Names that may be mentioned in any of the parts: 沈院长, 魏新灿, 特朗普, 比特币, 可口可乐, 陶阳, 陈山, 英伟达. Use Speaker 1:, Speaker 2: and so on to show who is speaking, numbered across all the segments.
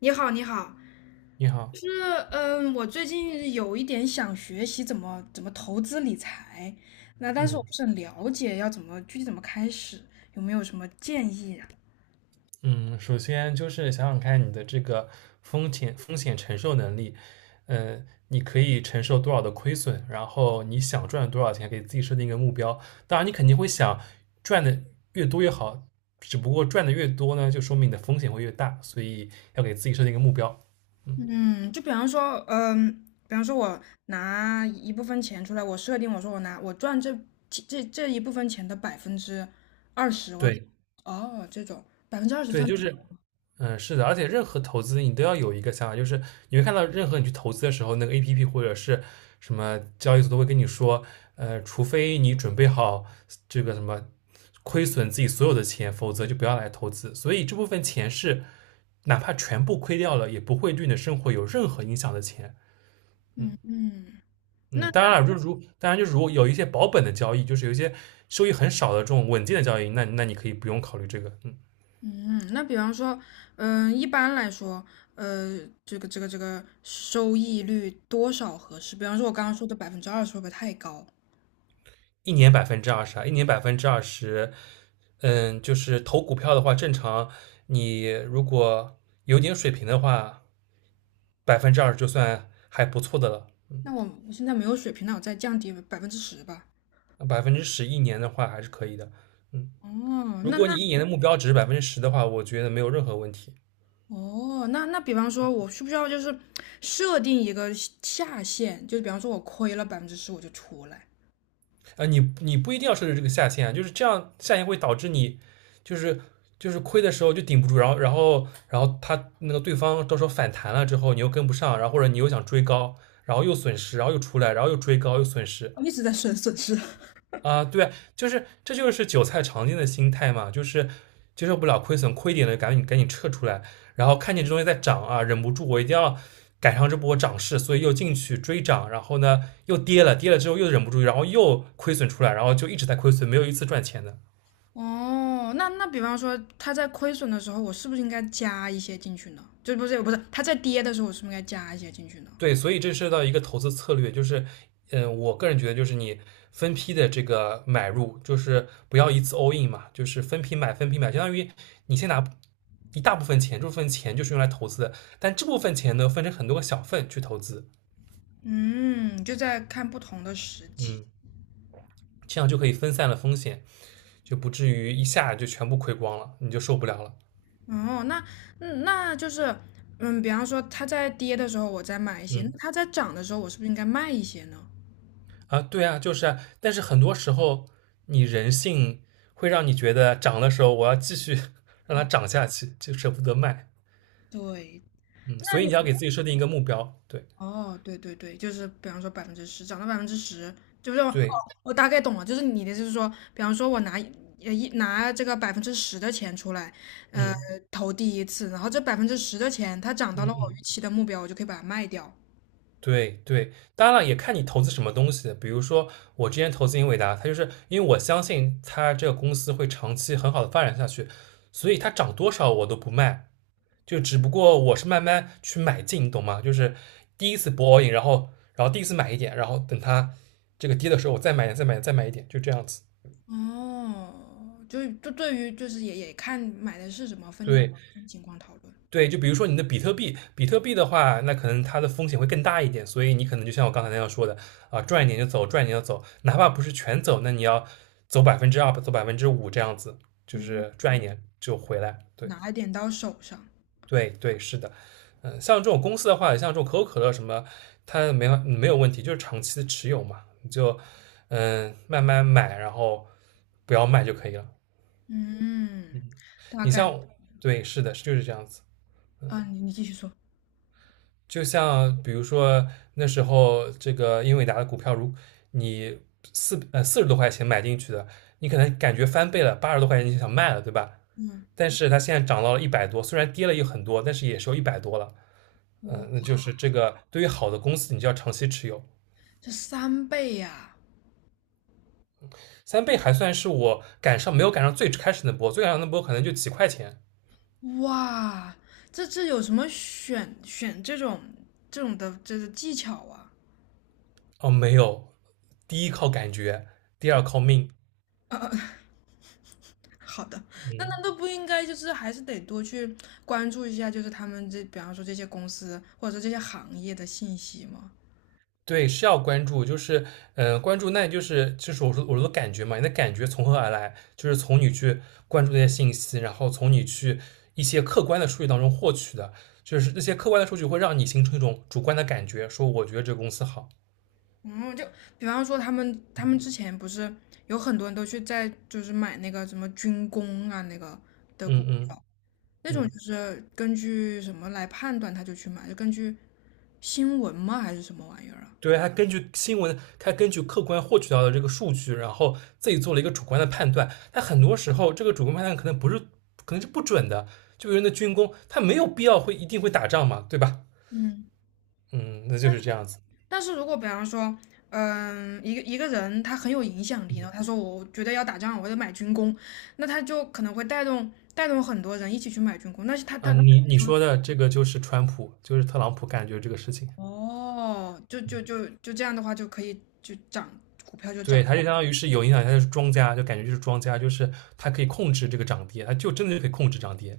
Speaker 1: 你好，你好。
Speaker 2: 你好。
Speaker 1: 就是我最近有一点想学习怎么投资理财，那但是我
Speaker 2: 嗯
Speaker 1: 不是很了解要怎么具体怎么开始，有没有什么建议啊？
Speaker 2: 嗯，首先就是想想看你的这个风险承受能力，你可以承受多少的亏损，然后你想赚多少钱，给自己设定一个目标。当然，你肯定会想赚的越多越好，只不过赚的越多呢，就说明你的风险会越大，所以要给自己设定一个目标。嗯，
Speaker 1: 嗯，就比方说，比方说我拿一部分钱出来，我设定我说我拿我赚这一部分钱的百分之二十，我
Speaker 2: 对。
Speaker 1: 哦这种百分之二十
Speaker 2: 对，
Speaker 1: 算
Speaker 2: 就是，是的，而且任何投资你都要有一个想法，就是你会看到任何你去投资的时候，那个 APP 或者是什么交易所都会跟你说，除非你准备好这个什么亏损自己所有的钱，否则就不要来投资。所以这部分钱是哪怕全部亏掉了，也不会对你的生活有任何影响的钱。嗯
Speaker 1: 嗯。
Speaker 2: 嗯，
Speaker 1: 那。
Speaker 2: 当然了，就如当然就如果有一些保本的交易，就是有一些收益很少的这种稳健的交易，那你可以不用考虑这个。嗯
Speaker 1: 嗯，那比方说，一般来说，呃，这个收益率多少合适？比方说，我刚刚说的百分之二十会不会太高？
Speaker 2: 一年百分之二十啊，一年百分之二十，嗯，就是投股票的话，正常你如果有点水平的话，百分之二十就算还不错的了。
Speaker 1: 那我现在没有水平，那我再降低百分之十吧。
Speaker 2: 百分之十一年的话还是可以的。
Speaker 1: 哦，
Speaker 2: 如
Speaker 1: 那
Speaker 2: 果你
Speaker 1: 那
Speaker 2: 一年的目标值是百分之十的话，我觉得没有任何问题。
Speaker 1: 哦，那比方说，我需不需要就是设定一个下限？就是比方说，我亏了百分之十我就出来，
Speaker 2: 你不一定要设置这个下限啊，就是这样下限会导致你就是就是亏的时候就顶不住，然后他那个对方到时候反弹了之后，你又跟不上，然后或者你又想追高，然后又损失，然后又出来，然后又追高又损失，
Speaker 1: 我一直在损失。
Speaker 2: 对啊，这就是韭菜常见的心态嘛，就是接受不了亏损，亏一点的赶紧赶紧撤出来，然后看见这东西在涨啊，忍不住我一定要赶上这波涨势，所以又进去追涨，然后呢又跌了，跌了之后又忍不住，然后又亏损出来，然后就一直在亏损，没有一次赚钱的。
Speaker 1: 哦，那比方说它在亏损的时候，我是不是应该加一些进去呢？就不是它在跌的时候，我是不是应该加一些进去呢？
Speaker 2: 对，所以这涉及到一个投资策略，就是，我个人觉得就是你分批的这个买入，就是不要一次 all in 嘛，就是分批买，分批买，相当于你先拿一大部分钱，这部分钱就是用来投资的，但这部分钱呢分成很多个小份去投资，
Speaker 1: 嗯，就在看不同的时机。
Speaker 2: 嗯，这样就可以分散了风险，就不至于一下就全部亏光了，你就受不了了。
Speaker 1: 哦，那比方说它在跌的时候，我再买一些；那
Speaker 2: 嗯。
Speaker 1: 它在涨的时候，我是不是应该卖一些呢？
Speaker 2: 对啊，就是啊，但是很多时候你人性会让你觉得涨的时候我要继续 让
Speaker 1: 哦，
Speaker 2: 它涨下去，就舍不得卖，
Speaker 1: 对，
Speaker 2: 嗯，
Speaker 1: 那
Speaker 2: 所以你要给
Speaker 1: 有。
Speaker 2: 自己设定一个目标。对
Speaker 1: 哦，对对对，就是比方说百分之十，涨到百分之十，就是哦，
Speaker 2: 对，
Speaker 1: 我大概懂了，就是你的意思是说，比方说我拿一呃一拿这个百分之十的钱出来，呃，
Speaker 2: 嗯
Speaker 1: 投第一次，然后这百分之十的钱它涨
Speaker 2: 嗯
Speaker 1: 到了我
Speaker 2: 嗯，
Speaker 1: 预期的目标，我就可以把它卖掉。
Speaker 2: 对对，当然了，也看你投资什么东西，比如说我之前投资英伟达，它就是因为我相信它这个公司会长期很好的发展下去，所以它涨多少我都不卖，就只不过我是慢慢去买进，你懂吗？就是第一次博 a in，然后然后第一次买一点，然后等它这个跌的时候，我再买点，再买点，再买一点，就这样子。
Speaker 1: 哦，就对于就是也看买的是什么分
Speaker 2: 对
Speaker 1: 分情况讨论，
Speaker 2: 对，就比如说你的比特币，比特币的话，那可能它的风险会更大一点，所以你可能就像我刚才那样说的赚一点就走，赚一点就走，哪怕不是全走，那你要走百分之二，走5%这样子，就
Speaker 1: 嗯，
Speaker 2: 是赚一点就回来。对。
Speaker 1: 拿一点到手上，
Speaker 2: 对对，是的，像这种公司的话，像这种可口可乐什么，它没有问题，就是长期的持有嘛，你就慢慢买，然后不要卖就可以了。
Speaker 1: 嗯，大
Speaker 2: 你
Speaker 1: 概，
Speaker 2: 像，对，是的，就是这样子。
Speaker 1: 嗯、你继续说，
Speaker 2: 就像比如说那时候这个英伟达的股票，如你40多块钱买进去的，你可能感觉翻倍了，80多块钱你就想卖了，对吧？
Speaker 1: 嗯，
Speaker 2: 但是它现在涨到了一百多，虽然跌了也很多，但是也收有一百多了。那
Speaker 1: 我
Speaker 2: 就是这个对于好的公司，你就要长期持有。
Speaker 1: 这3倍呀、
Speaker 2: 3倍还算是我没有赶上最开始那波，最赶上那波可能就几块钱。
Speaker 1: 哇，这有什么选这种的这个技巧啊？
Speaker 2: 哦，没有。第一靠感觉，第二靠命。
Speaker 1: 呃，好的，那
Speaker 2: 嗯，
Speaker 1: 难道不应该就是还是得多去关注一下，就是他们这比方说这些公司或者说这些行业的信息吗？
Speaker 2: 对，是要关注，就是关注那就是我说的感觉嘛，你的感觉从何而来？就是从你去关注那些信息，然后从你去一些客观的数据当中获取的，就是那些客观的数据会让你形成一种主观的感觉，说我觉得这个公司好。
Speaker 1: 嗯，就比方说他们之
Speaker 2: 嗯
Speaker 1: 前不是有很多人都去在就是买那个什么军工啊那个的股
Speaker 2: 嗯嗯。
Speaker 1: 票，那种
Speaker 2: 嗯
Speaker 1: 就是根据什么来判断他就去买，就根据新闻吗还是什么玩意儿啊？
Speaker 2: 对，他根据新闻，他根据客观获取到的这个数据，然后自己做了一个主观的判断。但很多时候，这个主观判断可能不是，可能是不准的。就比如那军工，他没有必要会一定会打仗嘛，对吧？
Speaker 1: 嗯。
Speaker 2: 嗯，那就是这样子。
Speaker 1: 但是如果比方说，一个人他很有影响力，然后他说我觉得要打仗，我得买军工，那他就可能会带动很多人一起去买军工，那是他就
Speaker 2: 嗯，你你说的这个就是川普，就是特朗普感觉这个事情。
Speaker 1: 哦，就这样的话就可以就涨，股票就
Speaker 2: 对，
Speaker 1: 涨，
Speaker 2: 他就相当于是有影响，他就是庄家，就感觉就是庄家，就是他可以控制这个涨跌，他就真的就可以控制涨跌。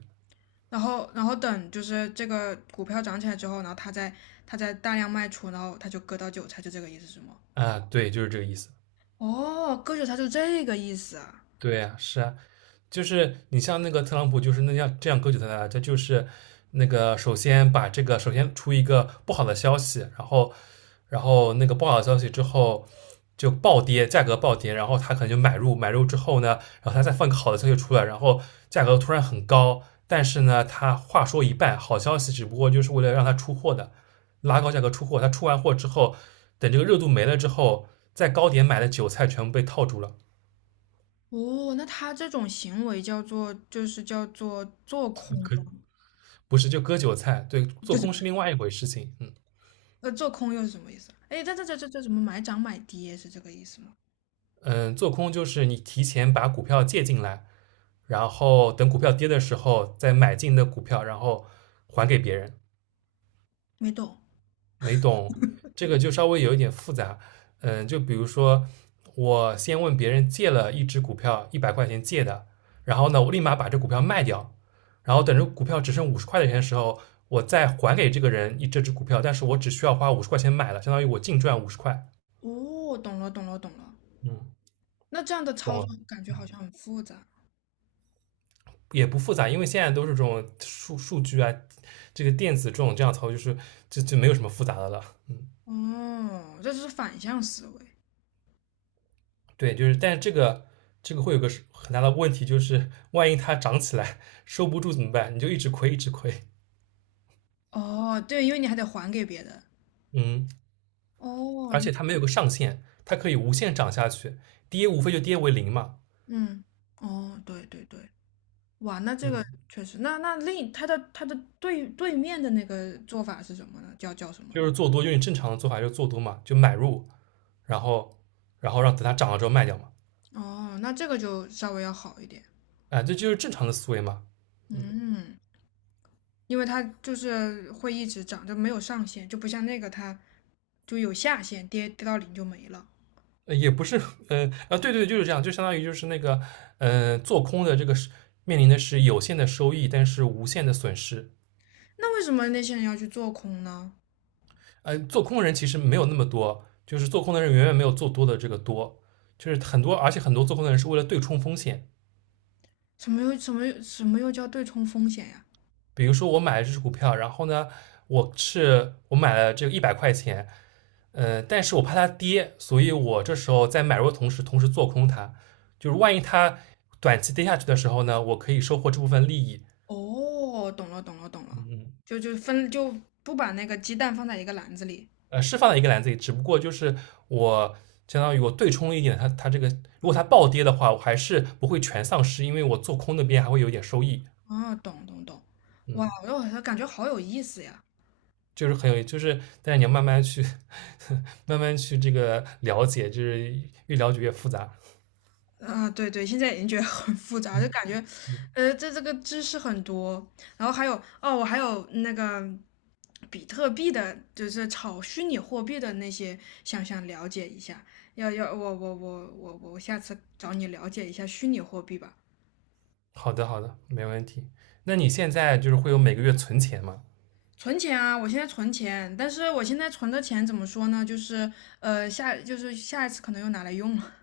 Speaker 1: 然后等就是这个股票涨起来之后，然后他再大量卖出，然后他就割到韭菜，就这个意思是吗？
Speaker 2: 对，就是这个意思。
Speaker 1: 哦，割韭菜就这个意思啊。
Speaker 2: 对啊，是啊，就是你像那个特朗普，就是那样这样割韭菜的，他就是那个首先把这个首先出一个不好的消息，然后然后那个不好的消息之后就暴跌，价格暴跌，然后他可能就买入，买入之后呢，然后他再放个好的消息出来，然后价格突然很高，但是呢，他话说一半，好消息只不过就是为了让他出货的，拉高价格出货，他出完货之后，等这个热度没了之后，在高点买的韭菜全部被套住了。
Speaker 1: 哦，那他这种行为叫做做空
Speaker 2: 可不是，就割韭菜。对，做
Speaker 1: 就是
Speaker 2: 空是 另外一回事情。嗯
Speaker 1: 做空又是什么意思啊？哎，这什么买涨买跌是这个意思吗？
Speaker 2: 嗯，做空就是你提前把股票借进来，然后等股票跌的时候再买进的股票，然后还给别人。
Speaker 1: 没懂。
Speaker 2: 没懂这个就稍微有一点复杂。就比如说我先问别人借了一只股票一百块钱借的，然后呢我立马把这股票卖掉，然后等着股票只剩五十块钱的时候，我再还给这个人一这只股票，但是我只需要花五十块钱买了，相当于我净赚五十块。
Speaker 1: 哦，懂了懂了懂了。
Speaker 2: 嗯，
Speaker 1: 那这样的
Speaker 2: 懂
Speaker 1: 操
Speaker 2: 了。
Speaker 1: 作感觉好
Speaker 2: 嗯。
Speaker 1: 像很复杂。
Speaker 2: 也不复杂，因为现在都是这种数据啊，这个电子这种这样操作，就是就没有什么复杂的了。嗯，
Speaker 1: 哦，这是反向思维。
Speaker 2: 对，就是，但是这个会有个很大的问题，就是万一它涨起来收不住怎么办？你就一直亏，一直亏。
Speaker 1: 哦，对，因为你还得还给别人。
Speaker 2: 嗯，
Speaker 1: 哦，
Speaker 2: 而且它没有个上限，它可以无限涨下去，跌无非就跌为零嘛。
Speaker 1: 嗯，哦，对对对，哇，那这个
Speaker 2: 嗯，
Speaker 1: 确实，那他的对面的那个做法是什么呢？叫什么
Speaker 2: 就
Speaker 1: 呢？
Speaker 2: 是做多，用你正常的做法就是做多嘛，就买入，然后然后让等它涨了之后卖掉嘛。
Speaker 1: 哦，那这个就稍微要好一点。
Speaker 2: 这就是正常的思维嘛。
Speaker 1: 嗯。因为它就是会一直涨，就没有上限，就不像那个它就有下限，跌到零就没了。
Speaker 2: 也不是，对对，就是这样，就相当于就是那个，做空的这个是面临的是有限的收益，但是无限的损失。
Speaker 1: 那为什么那些人要去做空呢？
Speaker 2: 做空的人其实没有那么多，就是做空的人远远没有做多的这个多，就是很多，而且很多做空的人是为了对冲风险。
Speaker 1: 什么又叫对冲风险呀？
Speaker 2: 比如说我买了这只股票，然后呢，我买了这个一百块钱，但是我怕它跌，所以我这时候在买入的同时，同时做空它，就是万一它短期跌下去的时候呢，我可以收获这部分利益。
Speaker 1: 哦，懂了懂了懂
Speaker 2: 嗯
Speaker 1: 了，
Speaker 2: 嗯。
Speaker 1: 就不把那个鸡蛋放在一个篮子里。
Speaker 2: 是放在一个篮子里，只不过就是我相当于我对冲了一点它这个，如果它暴跌的话，我还是不会全丧失，因为我做空那边还会有点收益。
Speaker 1: 哦，懂懂懂，哇，
Speaker 2: 嗯，
Speaker 1: 我好像感觉好有意思呀。
Speaker 2: 就是很有，就是但是你要慢慢去 慢慢去这个了解，就是越了解越复杂。
Speaker 1: 啊，对对，现在已经觉得很复杂，就
Speaker 2: 嗯
Speaker 1: 感觉，
Speaker 2: 嗯，
Speaker 1: 这个知识很多，然后还有哦，我还有那个比特币的，就是炒虚拟货币的那些，想了解一下。要，我下次找你了解一下虚拟货币吧。
Speaker 2: 好的好的，没问题。那你现在就是会有每个月存钱吗？
Speaker 1: 存钱啊，我现在存钱，但是我现在存的钱怎么说呢？就是呃下，就是下一次可能又拿来用了。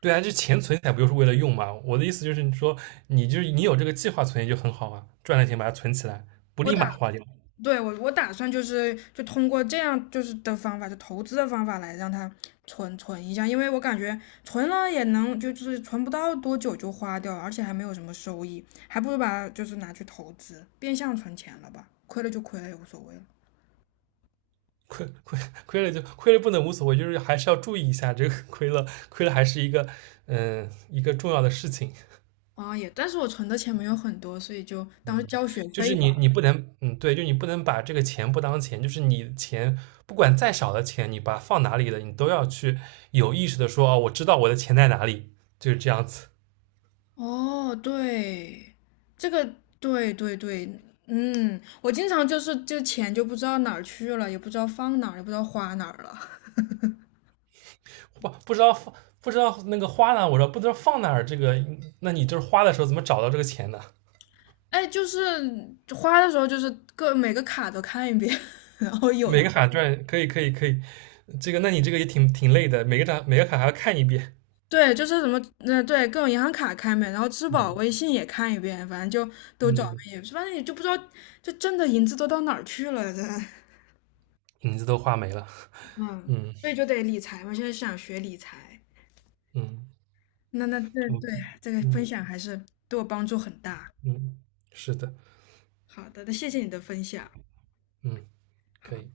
Speaker 2: 对啊，这钱存起来不就是为了用吗？我的意思就是，你说你就是你有这个计划存钱就很好啊，赚了钱把它存起来，不
Speaker 1: 我
Speaker 2: 立
Speaker 1: 打。
Speaker 2: 马花掉。
Speaker 1: 对我打算就是就通过这样就是的方法，就投资的方法来让它存存一下，因为我感觉存了也能就是存不到多久就花掉了，而且还没有什么收益，还不如把它就是拿去投资，变相存钱了吧，亏了就亏了也无所谓了。
Speaker 2: 亏亏亏了就亏了不能无所谓，就是还是要注意一下这个亏了还是一个一个重要的事情，
Speaker 1: 啊，但是我存的钱没有很多，所以就当交学
Speaker 2: 就
Speaker 1: 费
Speaker 2: 是
Speaker 1: 吧。
Speaker 2: 你不能对，就你不能把这个钱不当钱，就是你钱不管再少的钱，你把它放哪里了，你都要去有意识的说哦，我知道我的钱在哪里，就是这样子。
Speaker 1: 哦，对，这个对对对，我经常就是这钱就不知道哪儿去了，也不知道放哪儿，也不知道花哪儿了。
Speaker 2: 不不知道放不知道那个花呢？我说不知道放哪儿，这个那你就是花的时候怎么找到这个钱呢？
Speaker 1: 哎，就是花的时候，就是每个卡都看一遍，然后
Speaker 2: 每个卡赚可以可以可以，这个那你这个也挺累的，每个卡每个卡还要看一遍。
Speaker 1: 对，就是什么，对，各种银行卡看一遍，然后支付
Speaker 2: 嗯
Speaker 1: 宝、微信也看一遍，反正就都找
Speaker 2: 嗯，
Speaker 1: 一是，也反正也就不知道这挣的银子都到哪儿去了，
Speaker 2: 影子都画没了。
Speaker 1: 嗯，
Speaker 2: 嗯
Speaker 1: 所以就得理财嘛，现在想学理财，
Speaker 2: 嗯
Speaker 1: 那对
Speaker 2: ，OK，
Speaker 1: 这个分
Speaker 2: 嗯
Speaker 1: 享还是对我帮助很大。
Speaker 2: 嗯，是的，
Speaker 1: 好的，那谢谢你的分享。
Speaker 2: 嗯，
Speaker 1: 好。
Speaker 2: 可以。